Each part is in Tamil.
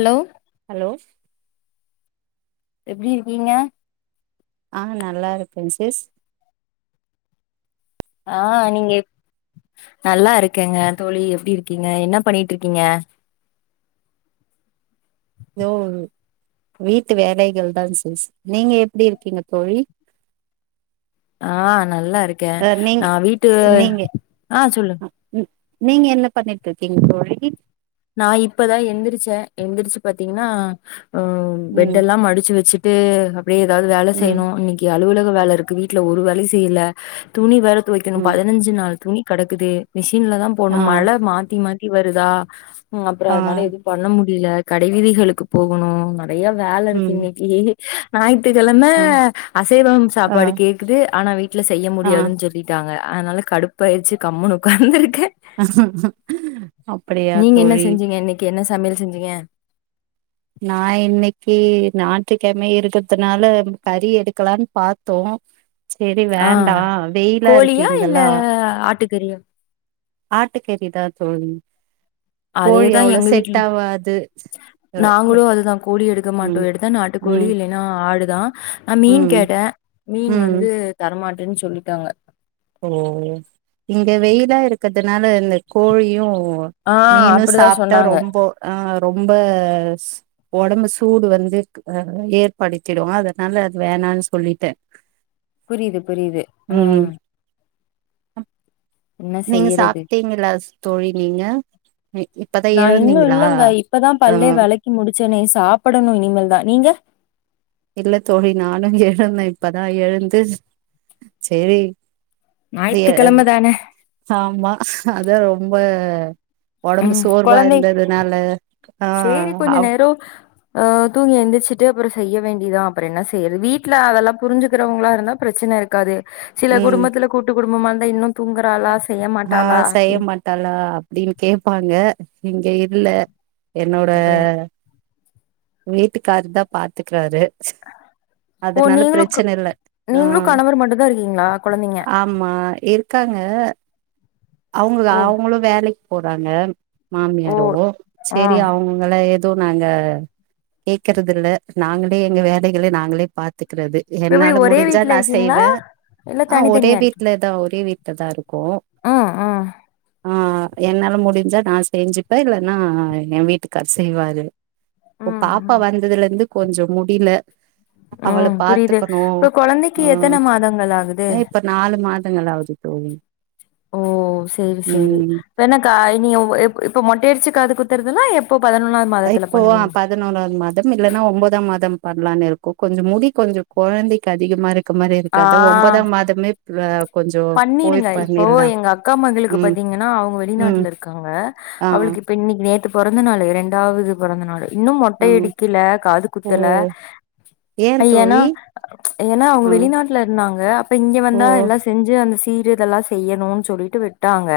ஹலோ ஹலோ எப்படிருக்கீங்க ஆஹ் நல்லா இருக்கன் சிஸ் ஆஹ் நீங்க நல்லா இருக்கங்க தோழி எப்டி இருக்கீங்க என்ன பண்ணிட்டுருக்கீங்க ஏதோ வீட்டு வேலைகள் தா சிஸ் நீங்க எப்படி இருக்கீங்க தோழி ஆஹ் நல்லா இருக்கே அ நீங்க நா வீட்டு நீங்க ஆஹ் சொல்லு ம் நீங்க என்ன பண்ணிட்டு இருக்கீங்க தோழி நா இப்பதா எந்திரிச்சே எந்திரிச்சு பாத்தீங்கன்னா ஆ பெட் ம் எல்லா மடிச்சு வச்சு டு அப்படியே ஏதாவது வேல ம் செய்யணு இன்னைக்கு அலுவலக வேல இருக்கு வீட்ல ஒரு வேலயு செய்யல துணி வேர துவெக்கனு ம் பதினஞ்சு நாள் துணி கெடக்குது மிஷ் ன்லதா போடுணு ஆ மழ மாத்தி மாத் தி வருதா ம் அப்ற ஆ அதனால எது பண்ண மு டில கட வீதிகளுக்கு போகணு நெறைய வேல இருக்கு ம் இன்னைக்கு நாயித் துகிழம ஆ அசைவம் ஆ சாப்பாடு கேக்குது ஆனா வீட்டுல செய்ய ஆ முடியாதுன்னு சொல்லிட்டாங்க அதனால கடுப்பாய்ருச்சு கம்முன்னு உக்காந்துருக் அப்படியா தோழி என்னைக்கு என்ன சமையல் செஞ்சிங்க நா இன்னைக்கு ஞாற்றுக்கெழம இருக்கிறதுனால கறி எடுக்கலான் பாத்தோ செரி ஆ வேண்டா வெயிலா இருக்கு கோழியா இல்ல ஆட்டுக்கறியா ஆட்டுக்கறிதா தோழி கோழி அதேதா அவ்ளோ எங்க செட் வீட்ல ஆவாது நாங்களு அதுதா கோ க்க மாட்டோ ம் எடுத்தா நாட்டு கோழி ம் இல்லேன்னா ஆடு தா ஆ மீன் ம் கேட்டே மீன் ம் வந்து தரமாட் டேன் சொல்லிட்டாங்க ஓ இதனால இந்த கோழியு ஓ ஆ மீனு அப்படிதா சாப்ட்டா சொன்னாங்க. ரொம்ப ஆஹ ரொம்ப உடம்பு சூடு வந்து ஆ ஏற்படுத்திடுமா அதனால அது வேணான்னு சொல்லிட்டே புரியுது புரியுது உம் அம் நீங்க செய்யறது? சாப்டீங்களா தோழி நீங்க இ இப்பதா நா இன்னு எழுந்தீங்களா இல்லேங்க இப்பதா ஆ பல்லே வேளக்கி முடி செனே சாப்பிடணு இனிமேல் தா நீங்க இல்ல தோழி நானு எழுந்தேன் இப்பதா எழுந்து சேரி வெய்ய வ் ஞாயித்துக்கிழம தான ஆமா அதா ரொம்ப ப ஒடம்பு ம் சோர்வா கொழந்தை இருந்ததுனால ஆ சேரி கொஞ்ச அவ் நேரோ அ தூங்கி எந்துரிச்சு அப்புற செய்ய வேண்டிதா அப்புற என்ன செய்யற் வீட்ல அதல்லா புரிஞ்சுக்குறங்ளா இருந்தா பிரச்சன இருக்காதே சில குடும்பத்துல கூட்டு குடும்பமான் அ இன்னு தூங்குறாளா செய்ய அ மாட்டாளா செய்ய அப்டின் மாட்டாளா அப்டீன் கேப்பாங்க இங்க இல்ல என்னோட அப்டி வீட்டுக்காரு தா பாத்துக்றாரு ஓ நீங்களு இல்ல ஆ நீங்களு கணவர் மட்டு தா இருக்கீங்ளா கொழந்தைங்க காங்க அவுங்கு ஓ அவுங்குளு வேலைக் போறாங்க ஓ மாமியரோ ஆ செரி அவுங்களே எதூநாங்க கேக்கறது இல்ல நாங்களே எங்க வேலைகளை நாங்களே பாத்து இருக்றது எப்டி என்னால ஒரே முடிஞ்சா வீட்ல நா இருக்கீங்களா செய்வே இல்ல ஆ ஒரே தனித்தனியா இருக்கீங் வீட்லதா ஒரே வீட் கதா இருக்கோ ஆ ஆ என்னால முடிஞ்சா நா செஞ்சுப்பே இல்லன்னா ஏ வீட்டுக்கார் செய்வாரு ம் பாப்பா ம் வந்ததுல இருந்து கொஞ்சம் முடில அவள ம் புரியுது பாத்துக்கணு இப்ப கொழந்தைக்கு ஹ் எத்தன மாதங்கள் ஆகுது அ இப்ப நாலு மாதங்கள் ஆவுது தோழி ஓ செரி செரி ம் ப்ப என்ன கா இனி உ இப் இப்ப மொட்டையடிச்சு காது குத்து துன்னா எப் இப்போ பதினோராவது மாதம் இல்லன்னா ஒன்பதாம் மாதம் பண்ணலான்னு இருக்கோ கொஞ்சொ முடி கொஞ்சொ கொழந்தைக்கு அதிகமா இருக் க்க மாரி இருக்காது ஒம்பதா மாதமே துல பண்ணிருங்க இப்போ எங்க அக்கா மகளுக்கு ம் பாத்தீங்கன்னா அவங்க ம் வெளிநாட்டுல இருக்காங்க ஆ அவளுக்கு இப்ப இன்னைக்கு நேத்து பொறந்த நாளு ரெண்டாவது பொறந்த நாளு இன்னு ஆ மொட்டை அடிக்கல காது ஓ குத்தல ஏ ஏன்னா தோழி ஏன்னா அவங்க ஆ வெளிநாட்டுல இருந்தாங்க அப்ப இங்க ஓ வந்தா எல்லா அந்த சீர இதெல்லா செய்யணு சொல்ட்டு விட்டாங்க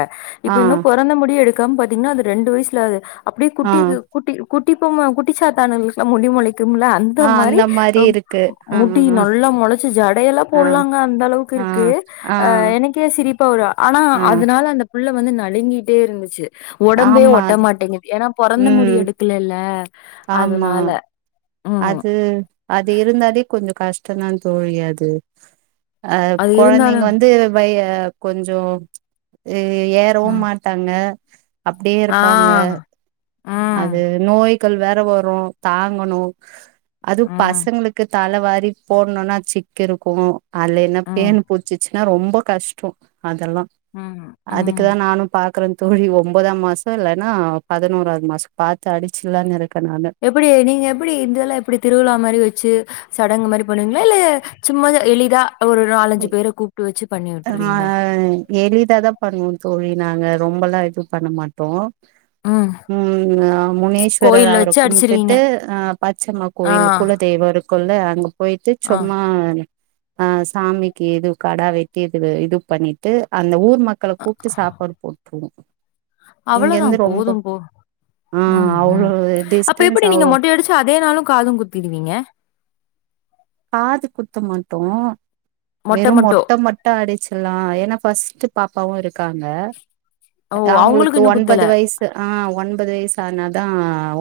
இப்ப ஆ இன்னு பொறந்த முடி எடுக் க்காம் பாத்தீங்ன்னா அது ரெண்டு வய்சுலது அப்டியே ஆ குட்டிக் குட்டி குட்டிபொம்ம குட்டி சாத்தானுகளுக்லா முடிமொள க்கும்ல அந்த ஆ மாரி இருக்கு ஆ முடி ஆ நல்லா மொளச்சு ஜடையெல்லா ஆ போட்லாங்க அந்த அளவுக்கு ஆ இருக்கு. ஆ அஹ் எனக்கே சிரிப்பா வரு ஆனா ஆ அதுனால அந்த புள்ள வந்து நலுங்கிட்டே இருந்துச்சு உடம்பே ஆமா ஒட்ட அது மாட்டேங்கு ஏன்னா பொறந்த முடி ம் எடுக்கலேல்ல ஆமா அதனால ம் அது அது இருந்தாதே கொஞ்ச கஷ் டந்தா தோழி அது அஹ் அது குழந்தைங்க இருந்தாலும் வந்து பய அ கொஞ்சோ ம் ஏறவும் ம் மாட்டாங்க அப்டியே ஆ இருப்பாங்க ம் அது நோய் க்கள் வேற வரு தாங்கணு அது ம். பசங்ளுக்கு தலவாரி போடணுனா சிக்கு இருக்கு. ஆலைனா ம் பேன் புச்சுச்சு னா ரொம்போ கஷ்டோ அதெல்லா ம் ம் அதுக்குதா நானு பாக்குற. தோழி ஒம்பதாம் மாசோ இல்லனா பதினோராது மாசோ பாத்து அடிச்சுலான்னு இரு எப்பிடி நீங்க எப்பிடி இதெல்லா எப்டி திருவிழா மாரி வெச்சு சடங்குமாரிப் பண்ணுவிங்ளா இல்ல சும்மா எளிதா ஒரு நாலஞ்சு பேர கூப்ட்டு வெச்சு ஆமா எளிதாதா பண்ணுவோ தோழி நாங்க ரொம்பெல்லா இது பண்ண மாட்டோ. ம் உம் முனேஸ்வரர் கோயில்ல அவர வச்சு அடிச்சிருவீங்க கும்பிட்டுட்டு அஹ் பச்சம்மா ஆ கோயில் குலதெய்வோ இருக் குல்ல அங்க போய்ட்டு ஆ சும்மா ஆஹ் சாமிக்கு எது கெடா வெட் டீகிது இது பண்ணிட்டு அந்த ஊ மக்கள கூப்ட்டு சாப்பாடு போட்ருவோ அவ்ளதா இங்கருந்து ரொம்ப போதும் போ ஆ ம் ம் அவ்ளோ அப்ப டிஸ்டன்ஸ் எப்டி அவ் நீங்க மொட்டை அடிச்சு அதே நாளு காது குத்தீடுவீங்க காது குத்த மாட்டோ வெறு மொட்ட மட்டு அடிச்சில்லா ஏனா ஃபஸ்ட்டு பாப்பாவு இருக்காங்க ஓ அவங்களுக்கு அவுங்குளுக்கு இன்னு குத்தல ஒன்பது வய்சு அ ஒன்பது வய்சு ஆனாலு தா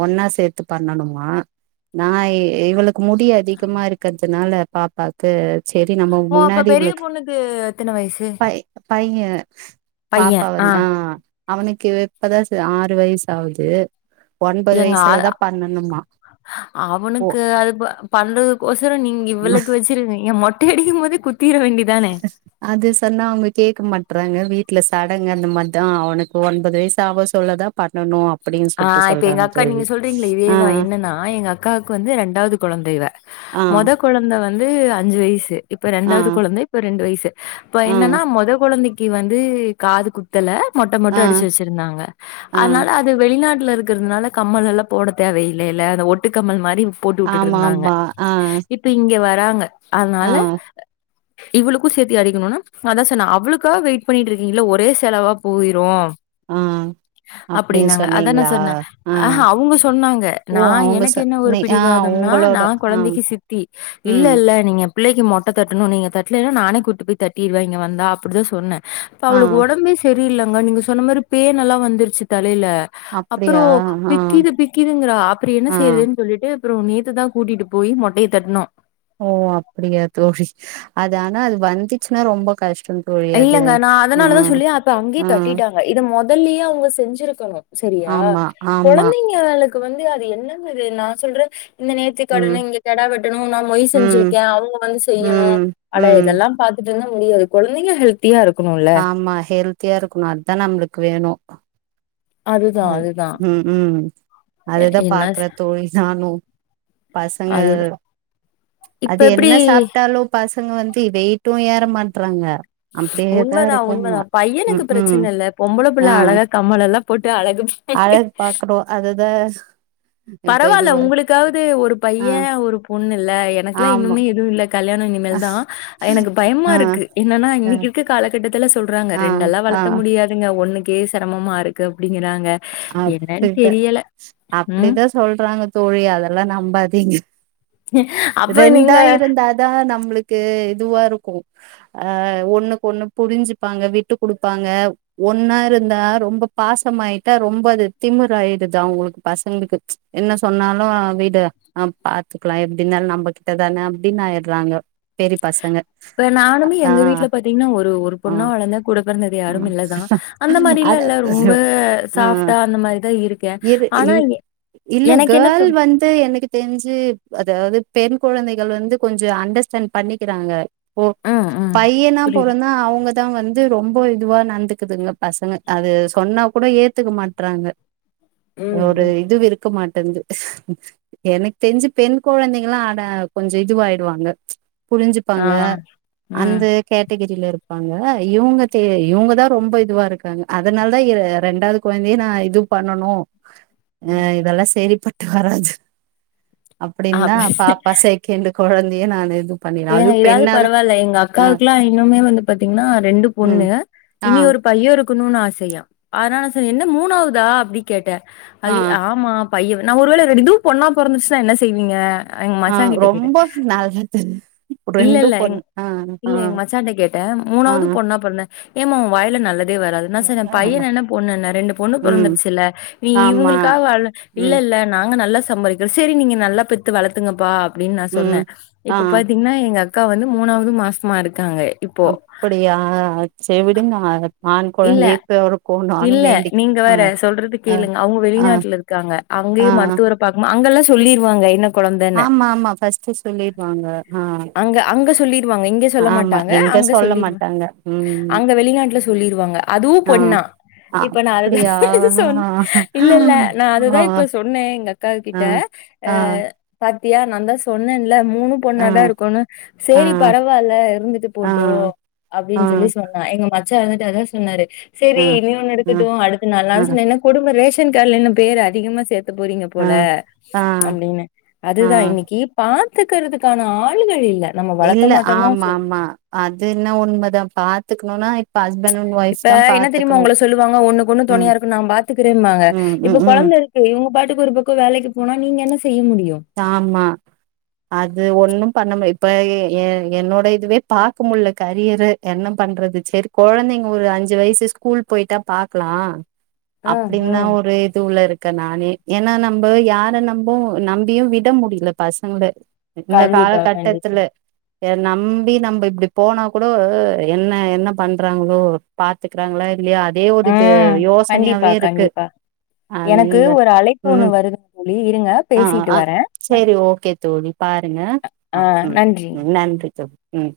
ஒன்னா சேத்து பண்ணணுமா நா இ இவளுக்கு முடி அதிகமாரு கதுனால பாப்பாக்கு செரி நம்ப ஓ அப்ப முன்னாடி பெரிய இவுளுக்கு பொண்ணுக்கு எத்தன வயசு பை பைய பாப்பா வந் ஆ அவனுக்கு இப்பதா ச ஆறு வய்சு ஆவுது எங்க ஆயா ஓ அவனுக்கு அது ப பண்றதுக்கு கோச ப்றன் நீங் இவ்ளக் வெச்சிருகிங்க மொட்டை அடிக்கும் மோதே குத்திற வேண்டி அது சொன்னா அவ்ங்க கேக்க மாட் ட்றாங்க வீட்ல சடங்கு அந்த மாட்தா அவனுக்கு ஒன்பது வயசு ஆவ சொல்லதா பண்ணனு அ ஆ இப்ப எங்க அக்கா நீங்க சொல்றீங்கல ஆ இதேதா என்னன்னா எங்க அக்காக்கு வந்து ரெண்டாவ்து கொழந்த இவ ஆ மொத கொழந்த வ ந்து அஞ்சு வய்சு இப்ப ஆ ரெண்டாவ்து கொழந்த இப்ப ரெண்டு வய்சு இப்ப ஆ என்னன்னா மொத கொழந்தை டி வந்து காது குத்தல மொட்ட ஆ மட்டு அடிச்சு வெச்சிருந்தாங்க ஆ அதனால அ வெளிநாட்ல இருக்கறதுனால கம்மல் எல்லா போட தேவையில்லைல்ல அந்த ஒட்டுக்கம்மல் மாரி போட்டு ஆமா உட்டுட்ருந்தாங்க ஆமா ஆ இப்ப இங்க வ றாங்க ஆ அதனால இவ்ளுக்கு சேத்தி அடிக்கணுனா அதா சொன்னே அவுளுக்காவ் வெயிட் பண்ணிட்ருக்கீங்கள்ல ஒரே செலவா போயிரு ஆ அப்டின்னு ப்டினாங்க அதா நா சொன்னீங்களா சொன்னே ஆ ஆஹா அவுங்க சொன்னாங்க ஓ நா அவங்க ச எனக்கு என்ன ஒரு நீ ஆ பிடிவாதம்னா உங்களோட நா ஆ கொழந்தைக்கு சித்தி இல்ல ம் இல்ல நீங்க பிள்ளைக்கு மொட்டதட்டணு நீங்க தட்லீணா நானே கூட்டு போய் தட்டிருவே இங்க வந்தா அப்டிதா சொன்னே இப்ப ஆ அவுளுக் ஒடம்பே செ ரி இல்லங்க நீங்க சொன்ன மாரி பேன் எல்லா வந்துருச்சி தலைல அப்புறோ அப்டியா ஆ பிக்கிது பிக்கிதுங்றா அப்றோ என்ன ஆ செய்யறதுன் சொல்லிட்டு ப்றோ நேத்து தா கூட்டிட்டு போயி மொட்டைய தட்னோ ஓ அப்டியா தோழி அது ஆனா அது வந்துச்சுனா ரொம்ப கஷ் இல்லங்க நா அதனாலதா சொல்லி அப்ப அங்கயே ஆ கட்டிட்டாங்க இத மொ முதல்லயே அவுங்க செஞ்சிருக்கணு சரியா ஆமா ஆமா கொழந்தைங்களுக்கு க்கு வந்து அது என்னங்குது நா சொல்ற இந்த நேத்தி ம் கடனு இங்க கெடா வெட்டணு நா மொய் ம் செஞ்சிருக்க அவுங்க வந்து செய்யணு ம் அட ம் இதெல்லா பாத்து ட்டுருந்தா முடியாது கொழ ந்தைகங்க ஹெல் ஆமா ஹெல்த்தியா இருக்கணு அதுதா நம்மளுக்கு வேணு அ அதுதான், அதுதான். உம் உம் எ அதுதா என்ன பாக்குற தோழி நானு பசங்க அதுதான். இப்ப அது எப்படி என்ன சாப்பிட்டாலூ பசங்க வந்து வெயிட்டு ஏற மாட்றாங்க அப்டியேதா உண்மதா இருக்காங்க உண்மதா பையனுக்கு ம் ம் பிரச்சன இல்லை பொம்பள ஆ புள்ள அழகா கம்மல எல்லா போட்டு அழகு பாக்குறோ அதுதா கு பரவால்ல உங்களுக்காவது ஒரு ஆ பையன் ஒரு பொண்ணு இல்ல எனக்கெல்லா ஆமா இன்னுமே எதுவு இல்ல கல்யாணோ இனிமேல்தா எனக்கு பயமா ஆ இருக்கு என்னன்னா ஆ இன்னைக்கு இருக்க காலகட்டத் த்துல சொல்றாங்க ரெண்டெல்லா ஆ ஆ வளத்த முடியாதுங்க ஒன்னு கே சிரமமா இருக்கு அப்பிடி இ க்கிறாங்க என்னன்னு அப்டிதா தெரியல ம் அப்டிதா சொல்றாங்க தோழி அதெல்லாம் நம்பாதீங்க அப்ப நீங்க ரெண்டா இருந்தாதான் நம்மளுக்கு இதுவா இருக்கும் ஆ ஒண்ணுக்கு ஒண்ணு புரிஞ்சுப்பாங்க விட்டு குடுப்பாங்க ஒன்னா இருந்தா ரொம்ப பாசமாயிட்டு ரொம்ப அது திமிர் ஆயிடுச்சா உங்க பசங்களுக்கு ம்ச் என்ன சொன்னாலும் விடு அ பாத்துக்கலாம் எப்பிடினாலும் நம்ம கிட்டதானே அப்பிடின்னு ஆயிடுறாங்க பெரிய பசங்க இப்ப நானுமே ஆ எங்க வீட்ல பாத்தீங்கன்னா ஒரு ஒரு ஆ பொண்ணா வளர்ந்தேன் கூட பெறந்தது ஆ யாருமே இல்லதான் அந்த மாரில்லா அத இல்ல ரொம்ப ஆ சாஃப்ட்டா அந்த மாரி தான் இருக்கேன். இரு ஆனா எ இல்ல எனக்கு என்ன தோ கேர்ள் வந்து எனக்கு தெரிஞ்சு அதாவது பெண் கொழந்தைகள் வந்து கொஞ்சம் அண்டர்ஸ்டாண்ட் பண்ணிக்கிறாங்க ஓ ம், ம். பையனா புரியுது. பொறந்தா அவுங்க த்தவங்க வந்து ரொம்ப இதுவா நடந்துக்குதுங்க பசங்க அது சொன்னா கூட ஏத்துக்க மாட்டறாங்க ம், ஒரு ம். இதுவும் இருக்க மாட் தெரிஞ்சு எனக்கு தெரிஞ்சு பெண் கொழந்தைங்கல்லாம் அத கொஞ்சம் இதுவாயிடுவாங்க ஆ, புரிஞ்சுப்பாங்க ம். அந்த கேட்டகிரில இருக்கும் இருப்பாங்க இவுங்க செரி இவுங்கதான் ரொம்ப இதுவா இருக்கறாங்க அதனால தான் இ ரெண்டாவது குழந்தைய நான் இது பண்ணனும் ஆஹ் இதல்லாம் சேரிப்ப மகாராஜ [unintelligible] அப்படிங்கலா அப் பாப்பா செகண்டு கொழந்தையே நான் எதுவும் ஏங்க இதாவது பரவாயில்ல எங்க அக்காவுக்கெல்லாம் இன்னுமே வந்து பாத்தீங்கன்னா ரெண்டு ம் பொண்ணு ஆ இனி ஒரு பையன் ஒரு பெத்துகுன்னுன்னு ஆசையா அதனால என்ன மூணாவதா அப்படின்னு கேட்டே ஆ அது ஆமாப் பையன் நான் ஒரு வேளை ரெண்டுதும் பொண்ணா பொறந்துருச்சுனா என்னா செய்வீங்க எங்க ஆ மச்சா கிட்ட கேட்டே ரொம்ப நல்லது [unintelligible] இல்ல இல்ல எங் பொண்ணு ஆ ஆ இல்ல எங்க மச்சாண்ட கேட்டேன் ஆ மூணாவது பொண்ணா பொறந்தா ஏமா உம் வாயில நல்லது வராது நா சொன்ன ஆ பையன் என்ன பொண்ணு என்ன ரெண்டு பொண்ணு ம் பொறந்துடுச்சு இல்ல நீ ஆமா இவங்களுக்காக வாழ் இல்ல ம் இல்ல நாங்க நல்லா சம்பாரிக்க சரி நீங்க நல்லா பெத்து வளர்த்துங்கப்பா அப்படின்னு நான் ம் சொன்னேன் இப் ஆ இப்ப பாத்தீங்கன்னா எங்க கா வந்து மூணாவுது மாஸ்மா இருக் அப்டியா சே விடுங்க அத ஆண் இல்ல கொழந்தையே பெறக் இல்ல நீங்க வேற சொல்றது ஆ கேளுங்க அவுங்க ஆ வெளிநாட்ல இருக்காங்க ஆ அங்கயே மருத்துவரை பாக்கமா அங்கெல்லா சொல்லிர்வாங்க என்ன கொழந்தன்னு ஆமா ஆமா ஃபர்ஸ்ட் சொல்லிருவாங்க ஆ அங்க அங்க சொல்லிர் வாங்க இங்க சொல்ல ஆமா மாட்டாங்க எங்க அங்க சொல்ல சொல்லிருவா மாட்டாங்க ம் அங்க வெளிநாட்டுல சொல்லிருவாங்க அதுவு ஆ பொண்ணா இப்ப நா அததா அப்படியா சொன் இல்ல இல்ல நா அததா ஆ இப்ப சொன்னே எங்க அக்கா ஆ கிட்ட ஆ பாத் தியா நான்தா சொன்னேன் ல மூணு பொண்ணாதா இருக் குன்னு ஆ ஆ சேரி பரவாயில்ல இருந்துட்டு ஆ ஆ போட்டு ஆ அப்டின் சொல்லி சொன்னா எங்க மச் ச்சா இருந்துட்டு அதா சொன்னாரு சேரி நீ ஒன்னு இருக்கட்டு அடுத்து நான்லா ஆ சொன்னே என்ன குடும்ப ரேஷ ன்கார்டுல இன்னு பேர் அதிகமா சேத் த போறீங்க ஆ போல ஆ அப்படின்னு, ஆ அதுதா இன்னைக்கி பா த்துகருதுக்கான ஆ ளுங்க இல்ல நம்ம வளர்த்த இல்ல மாட்டோமோ சொ ஆமா ஆமா அது என்ன உண்மைதா பாத்துக் னுனா இப்ப என்ன தெரியுமா உங்கள சொல்லுவாங்க ஒண்ணுக்கு ஒண்ணு ம் துணையா இருக்கு நா பாத்துக்கிறேம்பாங்க ம் இப்ப ம் ம் கொழந்தை இருக்கு இவங்க பாட்டு க்கு ஒரு பக்க வேலைக்கு போனா நீங்க என்ன செய்ய முடியும் ஆமா அது ஒண்ணு பண்ண முடியா இப் ப எ என்னோட இதுவே பாக்க முடியல கரியரு என்ன பண்றது சேரி கொழந்தைங்க ஒரு அஞ்சு வயசு ஸ்கூல் போயிட்டா பாக்கலா ம் அப்டின்தா ம் ஒரு இதுவுல இருக்கே நானே ஏன்னா நம்ப யார நம்பவு நம் பியு விட முடில பசங்கள இந்த கண்டிப்பா கண்டிப்பா காலகட்டத்துல யார நம்பி நம்ம இப்படி போனா கூட என்ன என்ன பண்றாங்களோ பாத்துக்றாங்களா இல்லையா அதே ஒரு இது ம் கண்டிப்பா யோசனையாவே இருக்கு கண்டிப்பா எனக்கு அந்த, ஒரு அழைப்பு ஒண்ணு ம், வருதுங்க தோழி இருங்க ஆ பேசிட்டு அ வரேன் சேரி ஓகே தோழி பாருங்க, ஆ, ம், நன்றி தோழி ம்